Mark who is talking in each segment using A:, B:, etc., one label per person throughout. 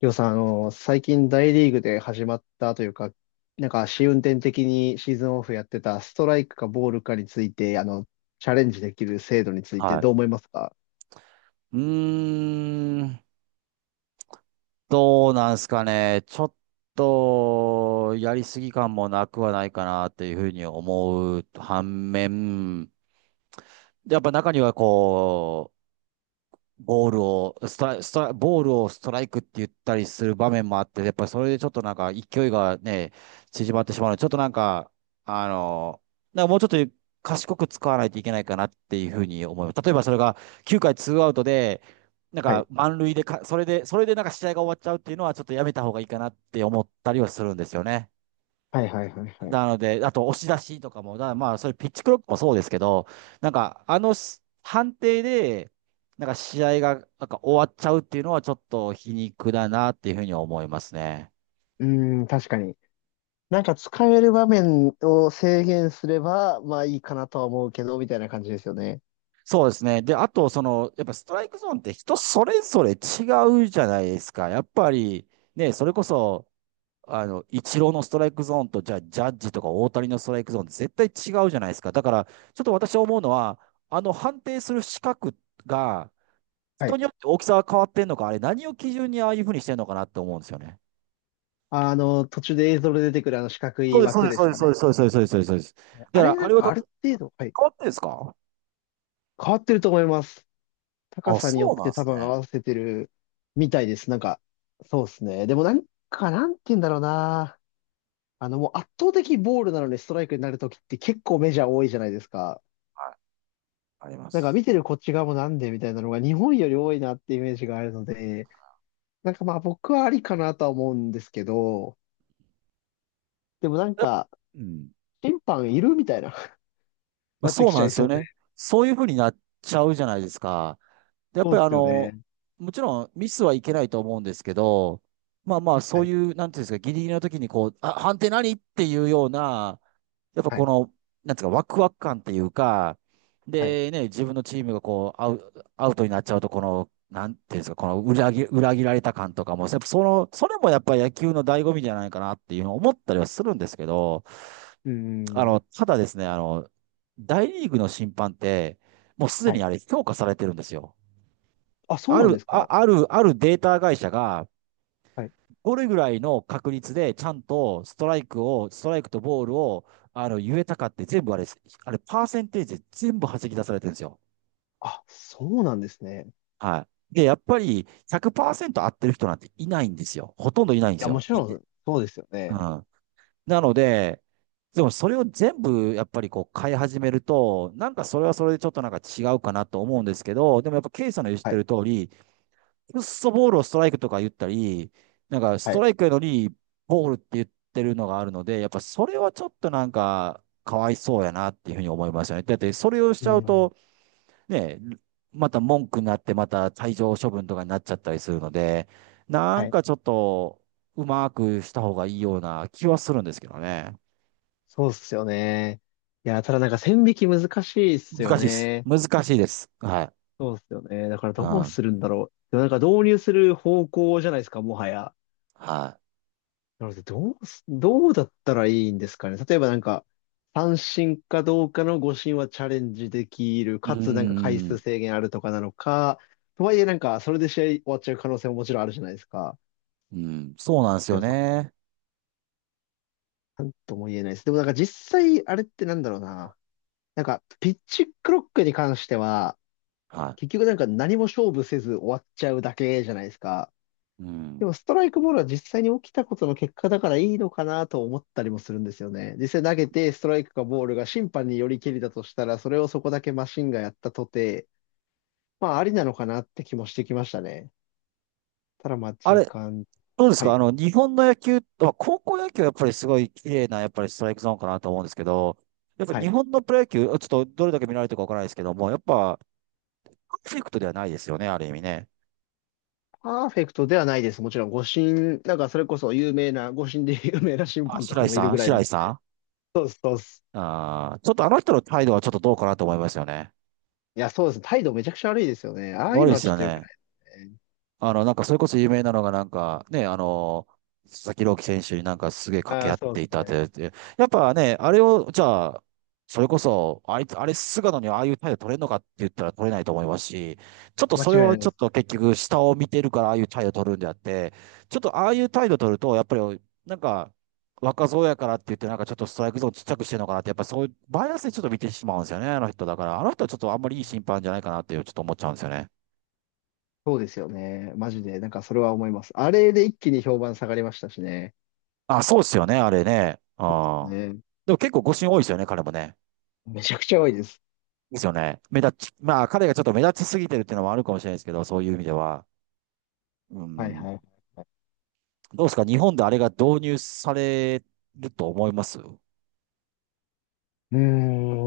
A: りょうさん、最近大リーグで始まったというか、なんか試運転的にシーズンオフやってたストライクかボールかについて、チャレンジできる制度について
B: はい。
A: どう思いますか？
B: うーん、どうなんすかね。ちょっと、やりすぎ感もなくはないかなっていうふうに思う反面、やっぱ中にはこう、ボールを、ストライ、ストライ、ボールをストライクって言ったりする場面もあって、やっぱりそれでちょっとなんか勢いがね、縮まってしまうので、ちょっとなんか、あの、なんかもうちょっと賢く使わないといけないかなっていうふうに思います。例えばそれが9回ツーアウトで、なん
A: は
B: か
A: い。
B: 満塁でか、それでなんか試合が終わっちゃうっていうのはちょっとやめた方がいいかなって思ったりはするんですよね。
A: はいはいはいはい。
B: なので、あと押し出しとかも、だからまあ、それピッチクロックもそうですけど、なんか、あのし判定で、なんか試合がなんか終わっちゃうっていうのはちょっと皮肉だなっていうふうに思いますね。
A: うーん、確かに。なんか使える場面を制限すれば、まあいいかなとは思うけど、みたいな感じですよね。
B: そうですね。で、あと、やっぱストライクゾーンって人それぞれ違うじゃないですか。やっぱり、ね、それこそ、イチローのストライクゾーンと、じゃあ、ジャッジとか大谷のストライクゾーンって絶対違うじゃないですか。だから、ちょっと私思うのは、あの判定する資格が、
A: は
B: 人
A: い。
B: によって大きさが変わってんのか、あれ何を基準にああいうふうにしてんのかなって思うんですよね。
A: 途中で映像で出てくるあの四角
B: そう
A: い
B: です、そう
A: 枠
B: です、
A: で
B: そう
A: す
B: で
A: か
B: す、そうで
A: ね？
B: す、そうです、そうです、そうです。そうです。だ
A: あ
B: か
A: れ
B: ら、
A: な
B: あ
A: ん
B: れは
A: か
B: だっ
A: あ
B: て
A: る程度、はい。
B: 変わってんですか？
A: 変わってると思います。高
B: あ、
A: さによ
B: そ
A: っ
B: うなん
A: て
B: で
A: 多
B: す
A: 分合
B: ね。
A: わせてるみたいです。なんか、そうですね。でもなんか、なんて言うんだろうな。もう圧倒的ボールなのにストライクになるときって結構メジャー多いじゃないですか。
B: はい。ありま
A: なんか
B: す。
A: 見てるこっち側もなんでみたいなのが日本より多いなってイメージがあるので、なんかまあ僕はありかなとは思うんですけど、でもなん
B: やっ
A: か、
B: うん。
A: 審判いるみたいな、
B: まあ、
A: なって
B: そう
A: きち
B: な
A: ゃ
B: んで
A: い
B: すよ
A: そうで。
B: ね。そういうふうになっちゃうじゃないですか。でやっ
A: そうっ
B: ぱり
A: すよね。
B: もちろんミスはいけないと思うんですけど、まあまあ、
A: は
B: そう
A: い、
B: いう、なんていうんですか、ギリギリの時にこう、あ、判定何っていうような、やっぱ
A: は
B: こ
A: い、
B: の、なんつうか、ワクワク感っていうか、
A: はい。
B: でね、自分のチームがこう、アウトになっちゃうと、この、なんていうんですか、この裏切られた感とかも、やっぱそれもやっぱり野球の醍醐味じゃないかなっていうのを思ったりはするんですけど、
A: うーん。
B: ただですね、大リーグの審判って、もうすで
A: は
B: に
A: い。
B: あれ、評価されてるんですよ。
A: あ、そう
B: あ
A: なんで
B: る、
A: す
B: あ、
A: か。
B: ある、あるデータ会社が、
A: はい。
B: どれぐらいの確率でちゃんとストライクを、ストライクとボールを、あの、言えたかって全部あれ、パーセンテージで全部弾き出されてるんですよ。
A: あ、そうなんですね。
B: はい。で、やっぱり100%合ってる人なんていないんですよ。ほとんどいないんです
A: や、も
B: よ。
A: ちろん、そうですよ
B: う
A: ね。
B: ん。なので、でもそれを全部やっぱりこう変え始めると、なんかそれはそれでちょっとなんか違うかなと思うんですけど、でもやっぱケイさんの言っ
A: は
B: て
A: い。
B: る通り、くっそボールをストライクとか言ったり、なんかス
A: は
B: ト
A: い。
B: ライクやのにボールって言ってるのがあるので、やっぱそれはちょっとなんかかわいそうやなっていうふうに思いますよね。だってそれをし
A: う
B: ちゃう
A: ん。
B: と、ね、また文句になってまた退場処分とかになっちゃったりするので、な
A: は
B: ん
A: い。
B: かちょっとうまくした方がいいような気はするんですけどね。
A: そうっすよね。いや、ただなんか線引き難しいっすよ
B: 難しいです。
A: ね。
B: 難しいです。はい。
A: そうっすよね。だから
B: う
A: どう
B: ん。
A: するんだろう。でもなんか導入する方向じゃないですか、もはや。
B: は
A: なので、どうだったらいいんですかね。例えばなんか、三振かどうかの五振はチャレンジできる。
B: い。う
A: かつなんか回
B: ー
A: 数
B: ん。
A: 制限あるとかなのか。とはいえなんか、それで試合終わっちゃう可能性ももちろんあるじゃないですか。
B: うん。そうなんですよね。
A: なんとも言えないです。でもなんか実際、あれってなんだろうな。なんか、ピッチクロックに関しては、
B: は
A: 結局なんか何も勝負せず終わっちゃうだけじゃないですか。
B: い。う
A: でも
B: ん。
A: ストライクボールは実際に起きたことの結果だからいいのかなと思ったりもするんですよね。実際投げてストライクかボールが審判によりけりだとしたら、それをそこだけマシンがやったとて、まあありなのかなって気もしてきましたね。ただまあ
B: あ
A: 時
B: れ、
A: 間。
B: どうです
A: は
B: か
A: い。
B: 日本の野球、まあ高校野球はやっぱりすごい綺麗な、やっぱりストライクゾーンかなと思うんですけど、やっぱ
A: は
B: 日
A: い。
B: 本のプロ野球、ちょっとどれだけ見られてるかわからないですけども、やっぱ、パーフェクトではないですよね、ある意味ね。
A: パーフェクトではないです。もちろん、誤審、なんかそれこそ有名な、誤審で 有名な審
B: あ、
A: 判とか
B: 白井
A: もいる
B: さ
A: ぐ
B: ん
A: らい
B: 白
A: な。
B: 井さん。
A: そうです、そうです。
B: あーちょっとあの人の態度はちょっとどうかなと思いますよね。
A: いや、そうです。態度めちゃくちゃ悪いですよね。ああいう
B: 悪い
A: の
B: で
A: は
B: す
A: ちょっ
B: よ
A: と良く
B: ね。
A: ないね。
B: なんか、それこそ有名なのが、なんか、ね、佐々木朗希選手になんかすげえ掛
A: あ
B: け合
A: あ、
B: っ
A: そう
B: て
A: で
B: い
A: す
B: たっ
A: ね。
B: て、やっぱね、あれを、じゃあ、それこそ、あいつ、あれ、菅野にああいう態度取れるのかって言ったら取れないと思いますし、ちょっと
A: 間違
B: それ
A: いな
B: は
A: い
B: ち
A: で
B: ょっ
A: す。
B: と結局、下を見てるからああいう態度取るんであって、ちょっとああいう態度取ると、やっぱり、なんか、若造やからって言って、なんかちょっとストライクゾーンちっちゃくしてるのかなって、やっぱそういう、バイアスでちょっと見てしまうんですよね、あの人だから。あの人はちょっとあんまりいい審判じゃないかなっていう、ちょっと思っちゃうんですよね。
A: そうですよね。マジで、なんかそれは思います。あれで一気に評判下がりましたしね。
B: あ、そうですよね、あれね。あ。
A: ね。
B: でも結構誤審多いですよね、彼もね。
A: めちゃくちゃ多いです。
B: ですよね。目立ち、まあ彼がちょっと目立ちすぎてるっていうのもあるかもしれないですけど、そういう意味では。う
A: はい
B: ん。
A: はい。
B: どうですか、日本であれが導入されると思います。ま
A: う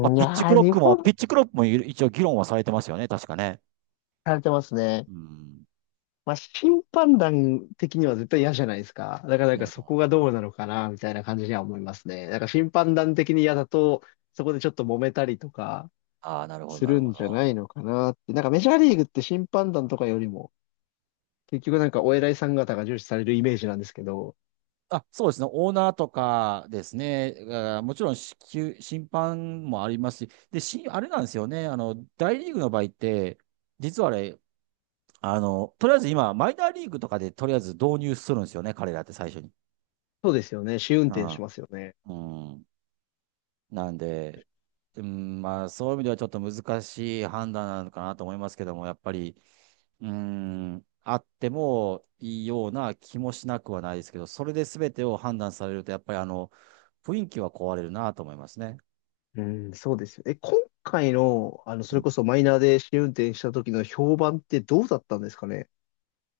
B: あ、
A: ん、い
B: ピッチク
A: やー、
B: ロッ
A: 日
B: クも、
A: 本、
B: ピッチクロックも一応議論はされてますよね、確かね。
A: されてますね。
B: うん。
A: まあ、審判団的には絶対嫌じゃないですか。だからな
B: い
A: ん
B: や
A: か
B: だと
A: そ
B: 思い
A: こ
B: ま
A: が
B: す。
A: どうなのかな、みたいな感じには思いますね。だから審判団的に嫌だと、そこでちょっと揉めたりとか
B: ああ、なるほど、
A: す
B: なる
A: る
B: ほ
A: ん
B: ど。
A: じゃないのかなって。なんかメジャーリーグって審判団とかよりも、結局なんかお偉いさん方が重視されるイメージなんですけど、
B: あ、そうですね。オーナーとかですね。あーもちろん支給、審判もありますし。で、し、あれなんですよね。あの、大リーグの場合って、実はあれ、あの、とりあえず今、マイナーリーグとかでとりあえず導入するんですよね。彼らって最初に。
A: そうですよね。試運
B: う
A: 転しますよね。
B: ん。うん。なんで、うん、まあ、そういう意味ではちょっと難しい判断なのかなと思いますけども、やっぱり、うーん、あってもいいような気もしなくはないですけど、それで全てを判断されると、やっぱりあの、雰囲気は壊れるなと思いますね。
A: うん、そうですよね。今回の、そ
B: う
A: れ
B: ん。
A: こそマイナーで試運転した時の評判ってどうだったんですかね？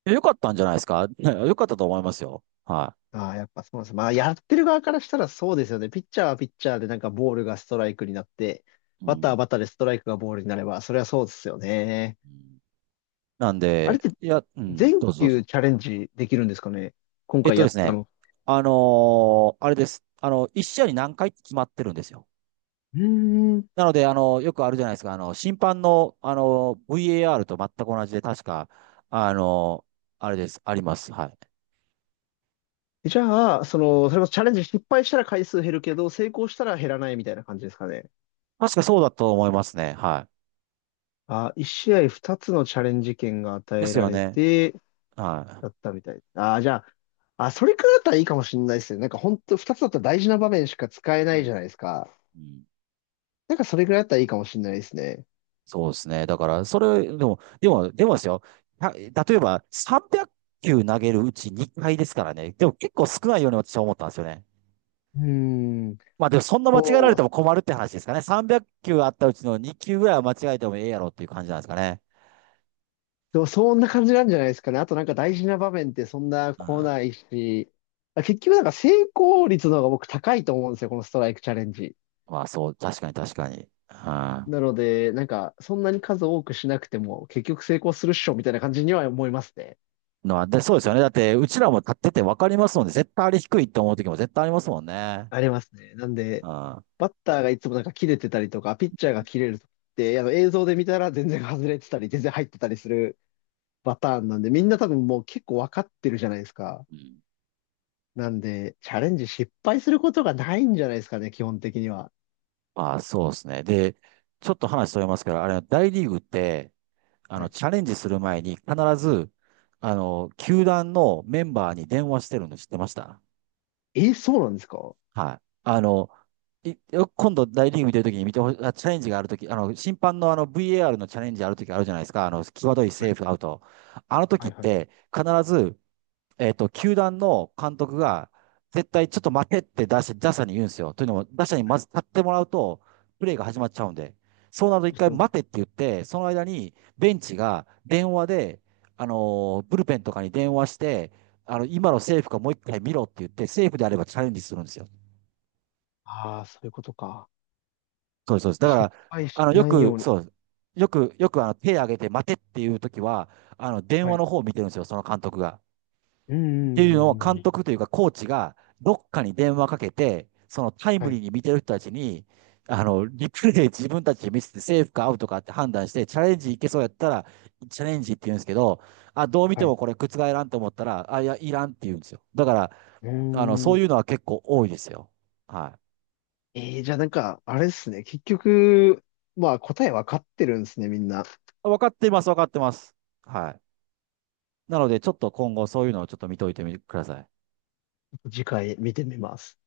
B: よかったんじゃないですかね よかったと思いますよ。は
A: ああ、やっぱそうです。まあ、やってる側からしたらそうですよね。ピッチャーはピッチャーでなんかボールがストライクになって、
B: い。う
A: バッターは
B: ん。
A: バッターでストライクがボールになれば、それはそうですよね。
B: うん。なん
A: あれっ
B: で、
A: て
B: いや、うん、
A: 全
B: どうぞどう
A: 球
B: ぞ。
A: チャレンジできるんですかね、今回や
B: で
A: っ
B: す
A: た
B: ね、
A: の。
B: あれです。一試合に何回って決まってるんですよ。
A: うーん。
B: なので、よくあるじゃないですか、審判の、VAR と全く同じで、確か、あの、あれです。あります。はい。
A: じゃあ、それこそチャレンジ失敗したら回数減るけど、成功したら減らないみたいな感じですかね。
B: 確かそうだと思いますね。は
A: あ、1試合2つのチャレンジ権が与
B: い。で
A: え
B: す
A: ら
B: よ
A: れ
B: ね。
A: て、
B: は
A: だったみたい。ああ、じゃあ、あ、それくらいだったらいいかもしれないですね。なんか本当二つだったら大事な場面しか使えな
B: い。う
A: いじ
B: ん。
A: ゃないですか。
B: うん。
A: なんかそれくらいだったらいいかもしれないですね。
B: そうですね。だから、それ、でもですよ。例えば、300球投げるうち2回ですからね。でも結構少ないように私は思ったんですよね。
A: うーん。
B: まあでも、そんな間違えられ
A: そう。
B: ても困るって話ですかね。300球あったうちの2球ぐらいは間違えてもええやろっていう感じなんですかね。
A: でもそんな感じなんじゃないですかね。あとなんか大事な場面ってそんな
B: う
A: 来な
B: ん。
A: いし。あ、結局なんか成功率の方が僕高いと思うんですよ。このストライクチャレンジ。
B: まあそう、確かに確かに。うん。
A: なので、なんかそんなに数多くしなくても結局成功するっしょみたいな感じには思いますね。
B: のは、で、そうですよね。だって、うちらも立ってて分かりますので、絶対あれ低いって思う時も絶対ありますもんね。
A: ありますね。なん
B: う
A: で、
B: ん。
A: バッターがいつもなんか切れてたりとか、ピッチャーが切れるときって、あの映像で見たら全然外れてたり、全然入ってたりするパターンなんで、みんな多分もう結構わかってるじゃないですか。
B: うん。
A: なんで、チャレンジ失敗することがないんじゃないですかね、基本的には。
B: まあ、そうですね。で、ちょっと話それますけど、あれ、大リーグって、
A: はい。
B: チャレンジする前に必ず、球団のメンバーに電話してるの知ってました？
A: え、そうなんですか？は
B: はい。いよ今度大リーグ見てるときに見てほしい、あ、チャレンジがあるとき、審判のあの VAR のチャレンジあるときあるじゃないですか。際どいセ
A: い。
B: ーフアウト。あのと
A: は
B: きっ
A: い。は
B: て、
A: い。
B: 必ず球団の監督が、絶対ちょっと待てって打者、打者に言うんですよ。というのも、打者に
A: は
B: ま
A: い。
B: ず立ってもらうと、プレーが始まっちゃうんで、そうなると一
A: そうです
B: 回
A: よ
B: 待
A: ね。
B: てって言って、その間にベンチが電話で、ブルペンとかに電話して、今のセーフかもう一回見ろって言って、セーフであればチャレンジするんですよ。
A: ああー、そういうことか。
B: そうです、そうです。だか
A: 失
B: ら、
A: 敗
B: あ
A: し
B: の、よ
A: ない
B: く、
A: ように。
B: そう、よくあの手挙げて待てっていう時は、電
A: は
B: 話
A: い。
B: の方を見てるんですよ、その監督が。
A: うん、
B: って
A: うん、
B: いうのを
A: うん
B: 監
A: うん。
B: 督というかコーチがどっかに電話かけて、そのタイ
A: は
B: ムリ
A: い、
B: ーに見てる人たちに、リプレイ 自分たちで見せてセーフかアウトかって判断して、チャレンジいけそうやったら、チャレンジって言うんですけど、あ、どう見て
A: はい。
B: も
A: う
B: これ覆らんと思ったら、あ、いや、いらんって言うんですよ。だから、
A: ー
B: そう
A: ん。
B: いうのは結構多いですよ。はい。
A: じゃあなんか、あれですね。結局、まあ答えわかってるんですね、みんな。
B: 分かってます、分かってます。はい。なので、ちょっと今後そういうのをちょっと見といてみてください。
A: 次回見てみます。